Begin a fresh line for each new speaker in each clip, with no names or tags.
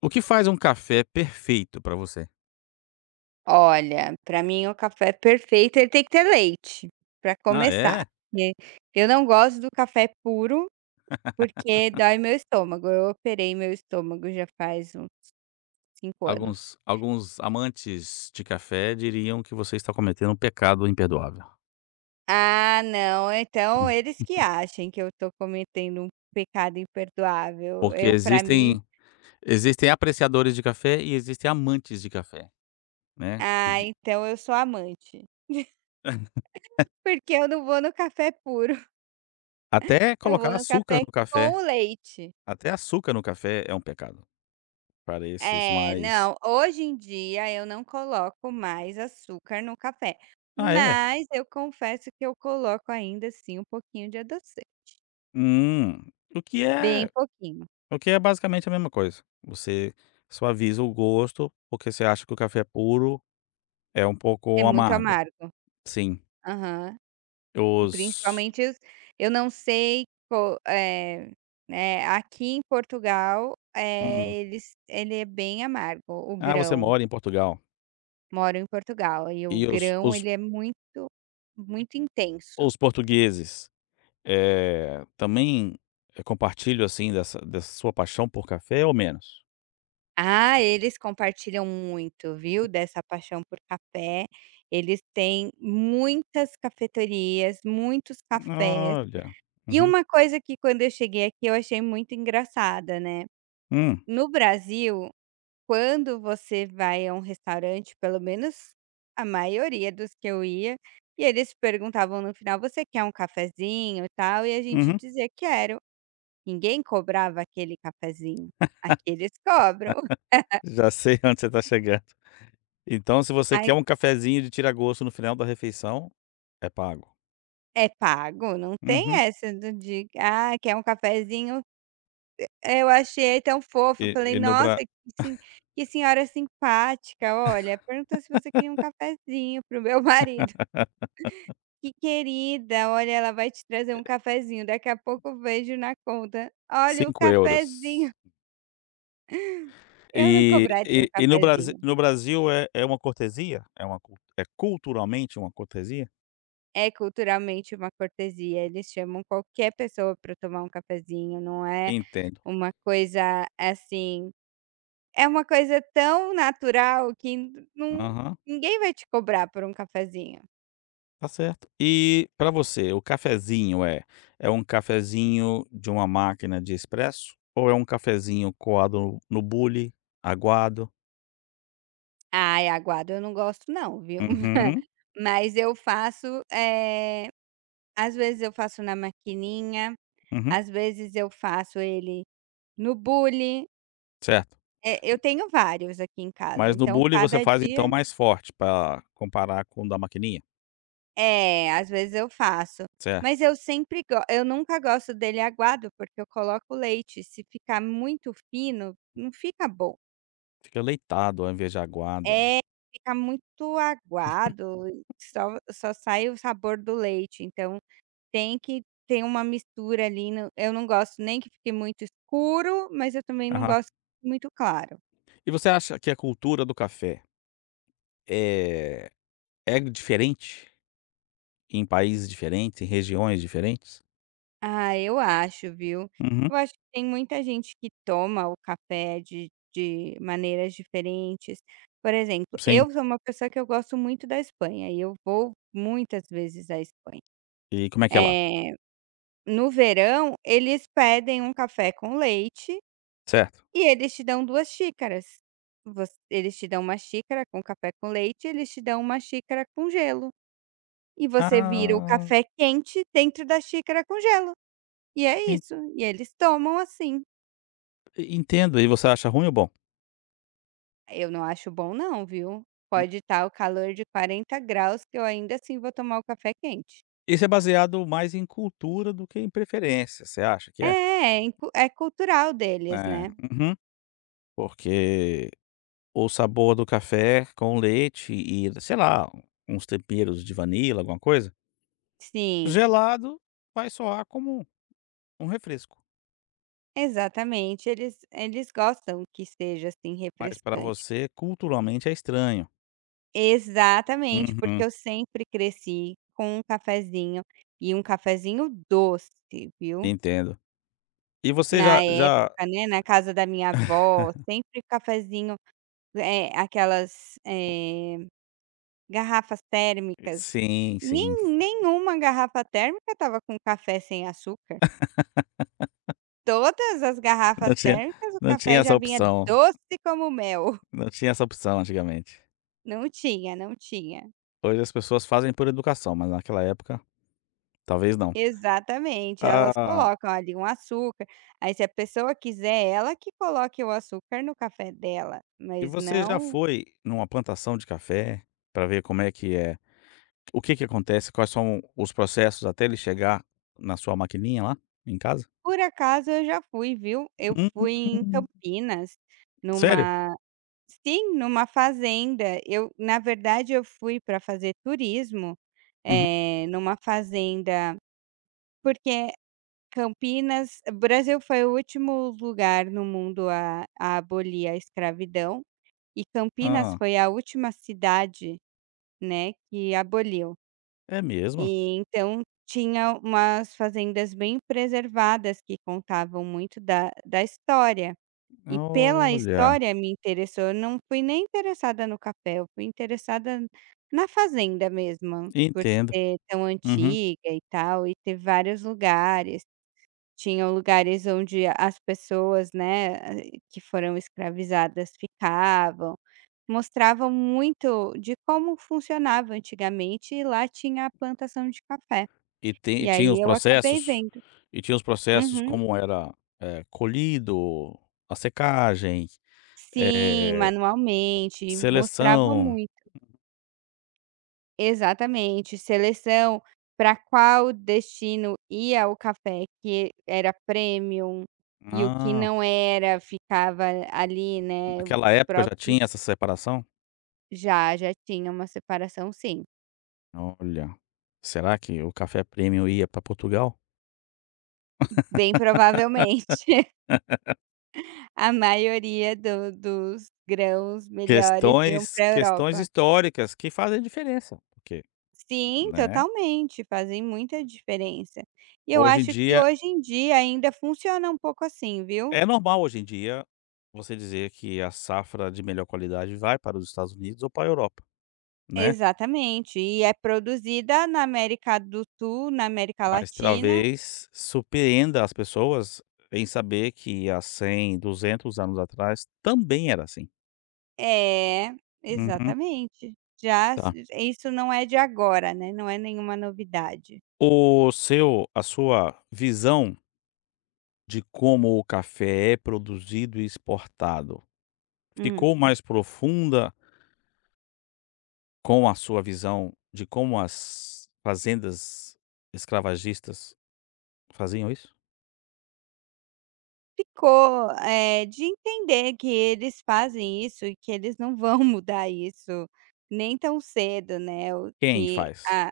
O que faz um café perfeito para você?
Olha, para mim o café perfeito, ele tem que ter leite, para
Ah,
começar,
é?
porque eu não gosto do café puro, porque dói meu estômago, eu operei meu estômago já faz uns 5 anos.
Alguns amantes de café diriam que você está cometendo um pecado imperdoável.
Ah não, então
Hum.
eles que achem que eu tô cometendo um pecado imperdoável,
Porque
eu para mim
existem apreciadores de café e existem amantes de café, né, que
ah,
di
então eu sou amante, porque eu não vou no café puro,
até
eu vou
colocar
no
açúcar
café
no
com
café,
leite.
até açúcar no café é um pecado, para esses
É,
mais
não, hoje em dia eu não coloco mais açúcar no café,
"Ah, é?
mas eu confesso que eu coloco ainda assim um pouquinho de adoçante,
Hum", o que
bem
é
pouquinho,
basicamente a mesma coisa. Você suaviza o gosto, porque você acha que o café é puro é um
é
pouco
muito
amargo,
amargo.
sim.
Aham.
Os
Principalmente os eu não sei co eh, né, aqui em Portugal,
hum,
ele é bem amargo, o
ah, você
grão.
mora em Portugal.
Moro em Portugal e
E
o
os
grão
os
ele é muito, muito intenso.
os portugueses, também, compartilham, assim, dessa sua paixão por café ou menos?
Ah, eles compartilham muito, viu, dessa paixão por café. Eles têm muitas cafeterias, muitos cafés.
Olha.
E
Uhum.
uma coisa que quando eu cheguei aqui eu achei muito engraçada, né.
Hum,
No Brasil, quando você vai a um restaurante, pelo menos a maioria dos que eu ia, e eles perguntavam no final: "Você quer um cafezinho e tal?" E a gente
uhum.
dizia: "Quero". Ninguém cobrava aquele cafezinho. Aqui eles cobram.
Já sei onde você está chegando. Então se você quer
Aí
um cafezinho de tira-gosto no final da refeição, é pago.
É pago, não tem
Uhum.
essa do de: "Ah, quer um cafezinho?". Eu achei tão fofo,
E
eu falei:
e no
"Nossa,
Brasil,
sen que senhora simpática, olha, perguntou se você queria um cafezinho", pro meu marido. "Que querida, olha, ela vai te trazer um cafezinho, daqui a pouco eu vejo na conta". Olha o
5
cafezinho,
euros.
eu não
E
cobraria um
e e no Brasil,
cafezinho.
é uma cortesia? É uma culturalmente uma cortesia?
É culturalmente uma cortesia, eles chamam qualquer pessoa para tomar um cafezinho, não é
Entendo.
uma coisa assim. É uma coisa tão natural que n não
Aham,
ninguém vai te cobrar por um cafezinho.
tá certo. E para você, o cafezinho é um cafezinho de uma máquina de expresso ou é um cafezinho coado no bule, aguado?
Ai, aguado eu não gosto não, viu.
Uhum,
Mas eu faço, eh, Às vezes eu faço na maquininha,
uhum,
às vezes eu faço ele no bule,
certo.
eu tenho vários aqui em casa,
Mas no
então
bule você
cada
faz então
dia
mais forte para comparar com o da maquininha?
é, às vezes eu faço.
Certo.
Mas eu sempre go eu nunca gosto dele aguado, porque eu coloco leite, se ficar muito fino, não fica bom.
Fica leitado ao invés de aguado.
É, fica muito aguado e só sai o sabor do leite, então tem que ter uma mistura ali no eu não gosto nem que fique muito escuro, mas eu também não
Aham.
gosto que fique muito claro.
E você acha que a cultura do café É, é diferente em países diferentes, em regiões diferentes?
Ah, eu acho, viu.
Uhum,
Eu acho que tem muita gente que toma o café de maneiras diferentes. Por exemplo,
sim.
eu sou uma pessoa que eu gosto muito da Espanha e eu vou muitas vezes à Espanha.
E como é que é lá?
É, no verão, eles pedem um café com leite.
Certo.
E eles te dão 2 xícaras. Voc eles te dão uma xícara com café com leite, eles te dão uma xícara com gelo. E você vira o
Ah,
café quente dentro da xícara com gelo. E é
en
isso, e eles tomam assim.
entendo. E você acha ruim ou bom?
Eu não acho bom não, viu.
Hum.
Pode estar o calor de 40 graus que eu ainda assim vou tomar o café quente.
Isso é baseado mais em cultura do que em preferência, você acha que
É,
é?
é incu é cultural deles,
É,
né.
uhum. Porque o sabor do café com leite e, sei lá, uns temperos de vanila, alguma coisa,
Sim,
gelado vai soar como um refresco,
exatamente, eles gostam que seja assim
mas para
refrescante.
você culturalmente é estranho.
Exatamente, porque
Uhum.
eu sempre cresci com um cafezinho, e um cafezinho doce, viu.
Entendo. E você
Na
já já
época, né, na casa da minha avó, sempre cafezinho, aquelas, garrafas térmicas.
sim, sim.
Nem nenhuma garrafa térmica estava com café sem açúcar. Todas as garrafas
Não tinha
térmicas, o
não tinha
café já
essa
vinha
opção,
doce como mel.
não tinha essa opção antigamente.
Não tinha, não tinha.
Hoje as pessoas fazem por educação, mas naquela época, talvez não.
Exatamente, elas
Ah,
colocam ali um açúcar, aí se a pessoa quiser, ela que coloque o açúcar no café dela,
e
mas
você já
não.
foi numa plantação de café para ver como é que é o que que acontece, quais são os processos até ele chegar na sua maquininha lá em casa?
Por acaso eu já fui, viu, eu fui em
Hum,
Campinas,
sério?
numa sim, numa fazenda, eu na verdade eu fui para fazer turismo,
Uhum.
numa fazenda, porque Campinas, o Brasil foi o último lugar no mundo a abolir a escravidão, e Campinas
Hã.
foi a última cidade, né, que aboliu.
É mesmo?
E então tinha umas fazendas bem preservadas que contavam muito da história. E pela
Olha,
história me interessou, eu não fui nem interessada no café, eu fui interessada na fazenda mesmo, por
entendo.
ser tão
Uhum.
antiga e tal, e ter vários lugares. Tinham lugares onde as pessoas, né, que foram escravizadas ficavam. Mostravam muito de como funcionava antigamente, e lá tinha a plantação de café.
E tem
E
e tinha
aí
os
eu acabei
processos
vendo. Uhum.
como era, colhido, a secagem,
Sim,
eh,
manualmente, mostrava
seleção.
muito. Exatamente, seleção para qual destino ia o café que era premium, e o que
Ah,
não era ficava ali, né,
naquela
os
época já
próprios.
tinha essa separação?
Já, já tinha uma separação sim,
Olha, será que o café premium ia para Portugal?
bem provavelmente. A maioria do dos grãos melhores iam
Questões
para a
questões
Europa.
históricas que fazem diferença, porque,
Sim,
né,
totalmente, fazem muita diferença. E eu
hoje em
acho que
dia
hoje em dia ainda funciona um pouco assim, viu.
é normal hoje em dia você dizer que a safra de melhor qualidade vai para os Estados Unidos ou para a Europa, né.
Exatamente, e é produzida na América do Sul, na América
Mas
Latina.
talvez surpreenda as pessoas em saber que há 100, 200 anos atrás também era assim.
É,
Uhum.
exatamente. Já s
Tá.
Isso não é de agora, né, não é nenhuma novidade.
O seu a sua visão de como o café é produzido e exportado,
Hum.
ficou mais profunda com a sua visão de como as fazendas escravagistas faziam isso?
Ficou, de entender que eles fazem isso e que eles não vão mudar isso nem tão cedo, né, o
Quem
que
faz,
a,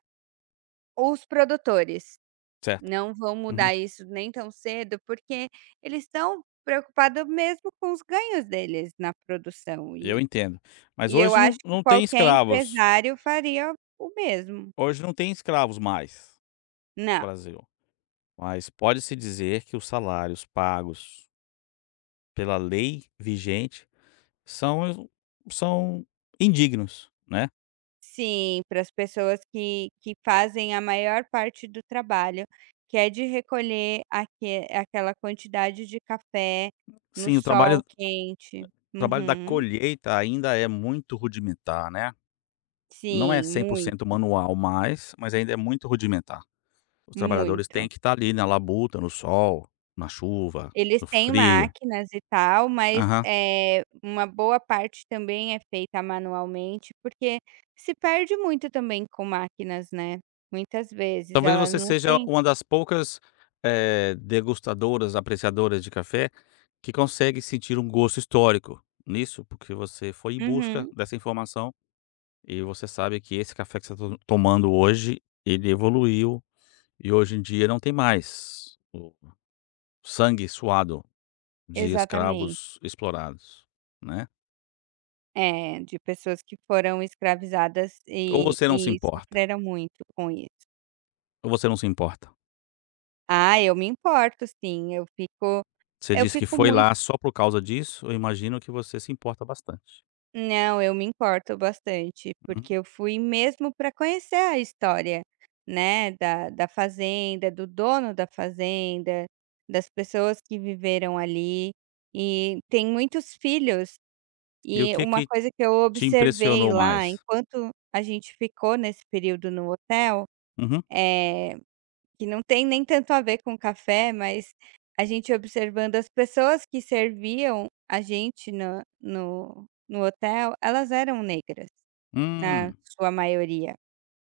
os produtores
certo?
não vão
Uhum.
mudar isso nem tão cedo, porque eles estão preocupados mesmo com os ganhos deles na produção,
Eu entendo. Mas
e eu
hoje
acho
não
que
não tem
qualquer
escravos,
empresário faria o mesmo.
hoje não tem escravos mais. No
Não.
Brasil, mas pode-se dizer que os salários pagos pela lei vigente são são indignos, né.
Sim, para as pessoas que fazem a maior parte do trabalho, que é de recolher aquela quantidade de café no
Sim, o trabalho
sol
o
quente.
trabalho da
Uhum.
colheita ainda é muito rudimentar, né. Não é
Sim,
100%
muito
manual mais, mas ainda é muito rudimentar. Os trabalhadores têm
muito.
que estar ali na labuta, no sol, na chuva,
Eles
no
têm
frio.
máquinas e tal, mas,
Aham.
é uma boa parte também é feita manualmente, porque se perde muito também com máquinas, né, muitas vezes,
Talvez
elas
você
não
seja
têm.
uma das poucas, degustadoras, apreciadoras de café que consegue sentir um gosto histórico nisso, porque você foi em busca
Uhum,
dessa informação e você sabe que esse café que você está tomando hoje, ele evoluiu e hoje em dia não tem mais o sangue suado de
exatamente.
escravos explorados, né?
É, de pessoas que foram escravizadas
Ou você não se
e
importa,
sofreram muito com isso.
ou você não se importa.
Ah, eu me importo sim, eu fico,
Você
eu
disse que
fico
foi
muito
lá só por causa disso, eu imagino que você se importa bastante.
não, eu me importo bastante,
Uhum.
porque eu fui mesmo para conhecer a história, né, da fazenda, do dono da fazenda, das pessoas que viveram ali, e tem muitos filhos,
E o
e
que
uma
que
coisa que eu
te
observei
impressionou
lá,
mais?
enquanto a gente ficou nesse período no hotel,
Uhum.
é que não tem nem tanto a ver com café, mas a gente observando as pessoas que serviam a gente no hotel, elas eram negras, na
Hum.
sua maioria,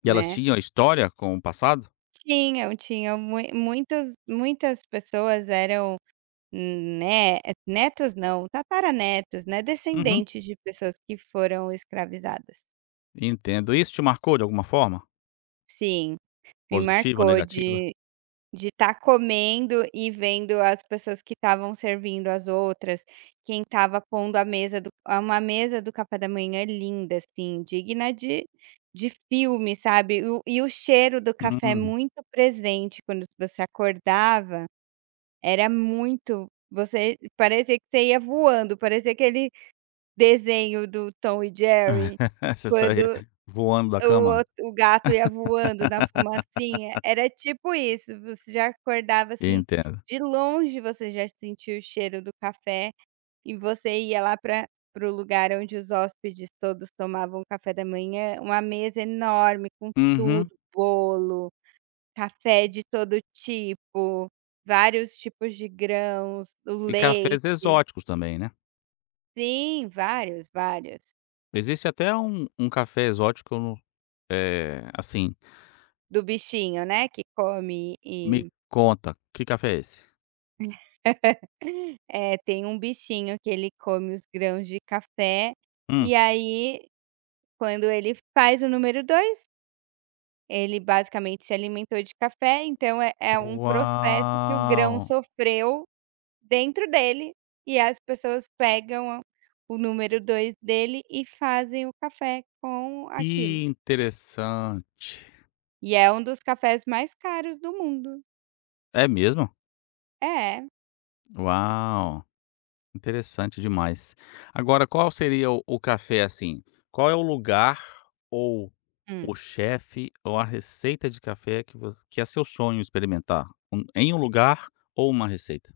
E elas
né.
tinham história com o passado?
Tinham, tinham muitas pessoas eram, né, netos não, tataranetos, né,
Uhum.
descendentes de pessoas que foram escravizadas.
Entendo. Isso te marcou de alguma forma?
Sim, me
Positiva ou
marcou
negativa?
de estar comendo e vendo as pessoas que estavam servindo as outras, quem estava pondo a mesa do a uma mesa do café da manhã linda, assim, digna de filme, sabe. E o cheiro do café é
Hum.
muito presente quando você acordava, era muito, você parecia que você ia voando, parecia aquele desenho do Tom e Jerry,
Você saía
quando
voando da
o
cama?
o gato ia voando na fumacinha, era tipo isso, você já acordava, assim,
Entendo.
de longe você já sentia o cheiro do café, e você ia lá pra para o lugar onde os hóspedes todos tomavam café da manhã, uma mesa enorme com
Uhum.
tudo, bolo, café de todo tipo, vários tipos de grãos, o
E cafés
leite,
exóticos também, né.
sim, vários, vários.
Existe até um café exótico que eu não assim,
Do bichinho, né, que come.
me
E
conta, que café é esse?
É, tem um bichinho que ele come os grãos de café,
Hum.
e aí quando ele faz o número dois, ele basicamente se alimentou de café, então é um processo que o
Uau!
grão sofreu dentro dele, e as pessoas pegam o número 2 dele e fazem o café com aquilo.
Que interessante.
E é um dos cafés mais caros do mundo.
É mesmo?
É.
Uau! Interessante demais. Agora, qual seria o café, assim, qual é o lugar ou o chefe ou a receita de café que é seu sonho experimentar? Em um lugar ou uma receita?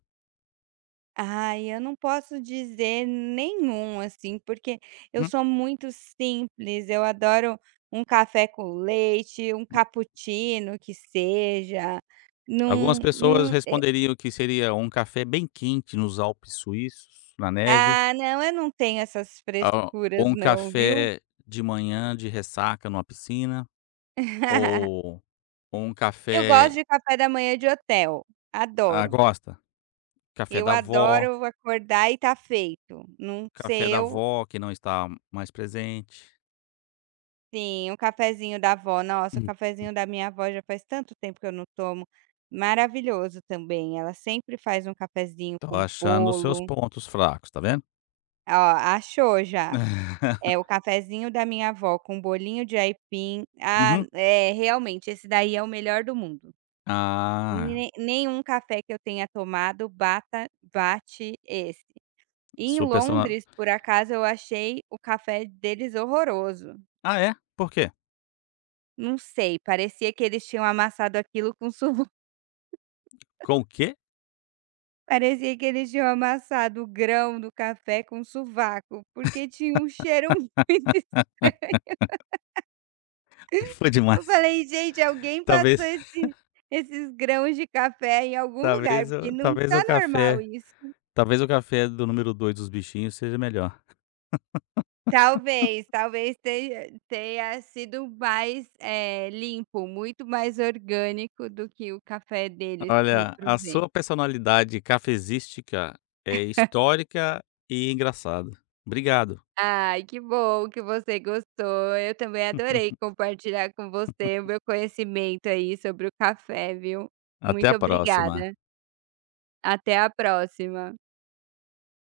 Ai, eu não posso dizer nenhum, assim, porque eu
Hum,
sou muito simples. Eu adoro um café com leite, um
hum.
cappuccino que seja. Não,
Algumas pessoas
não,
responderiam que seria um café bem quente nos Alpes suíços, na neve,
ah, não, eu não tenho essas
ah, ou
frescuras
um
não, viu.
café de manhã de ressaca numa piscina, ou um
Eu
café
gosto de café da manhã de hotel,
ah,
adoro.
gosta? Café
Eu
da vó.
adoro acordar e tá feito. Não
Café
sei
da
eu.
vó que não está mais presente.
Sim, um cafezinho da avó. Nossa, o
Hum,
cafezinho da minha avó já faz tanto tempo que eu não tomo. Maravilhoso também. Ela sempre faz um cafezinho
tô
com
achando os seus
bolo.
pontos fracos, tá vendo?
Ó, achou já. É o cafezinho da minha avó com bolinho de aipim. Ah,
Uhum.
é, realmente, esse daí é o melhor do mundo.
Ah,
Nenhum café que eu tenha tomado bata, bate esse. E em
sua persona
Londres, por acaso, eu achei o café deles horroroso.
ah, é? Por quê?
Não sei, parecia que eles tinham amassado aquilo com.
Com o quê?
Parecia que eles tinham amassado o grão do café com sovaco, porque tinha um cheiro muito,
Aí foi
eu
demais.
falei: "Gente, alguém passou
Talvez
esses grãos de café em algum lugar,
talvez
porque
o
não
talvez
tá
o
normal
café
isso".
talvez o café do número dois dos bichinhos seja melhor.
Talvez tenha sido mais, limpo, muito mais orgânico do que o café deles que eu
Olha, a
provei.
sua personalidade cafezística é histórica e engraçada. Obrigado,
Ai, que bom que você gostou. Eu também adorei compartilhar com você o meu conhecimento aí sobre o café, viu.
até
Muito
a próxima.
obrigada. Até a próxima.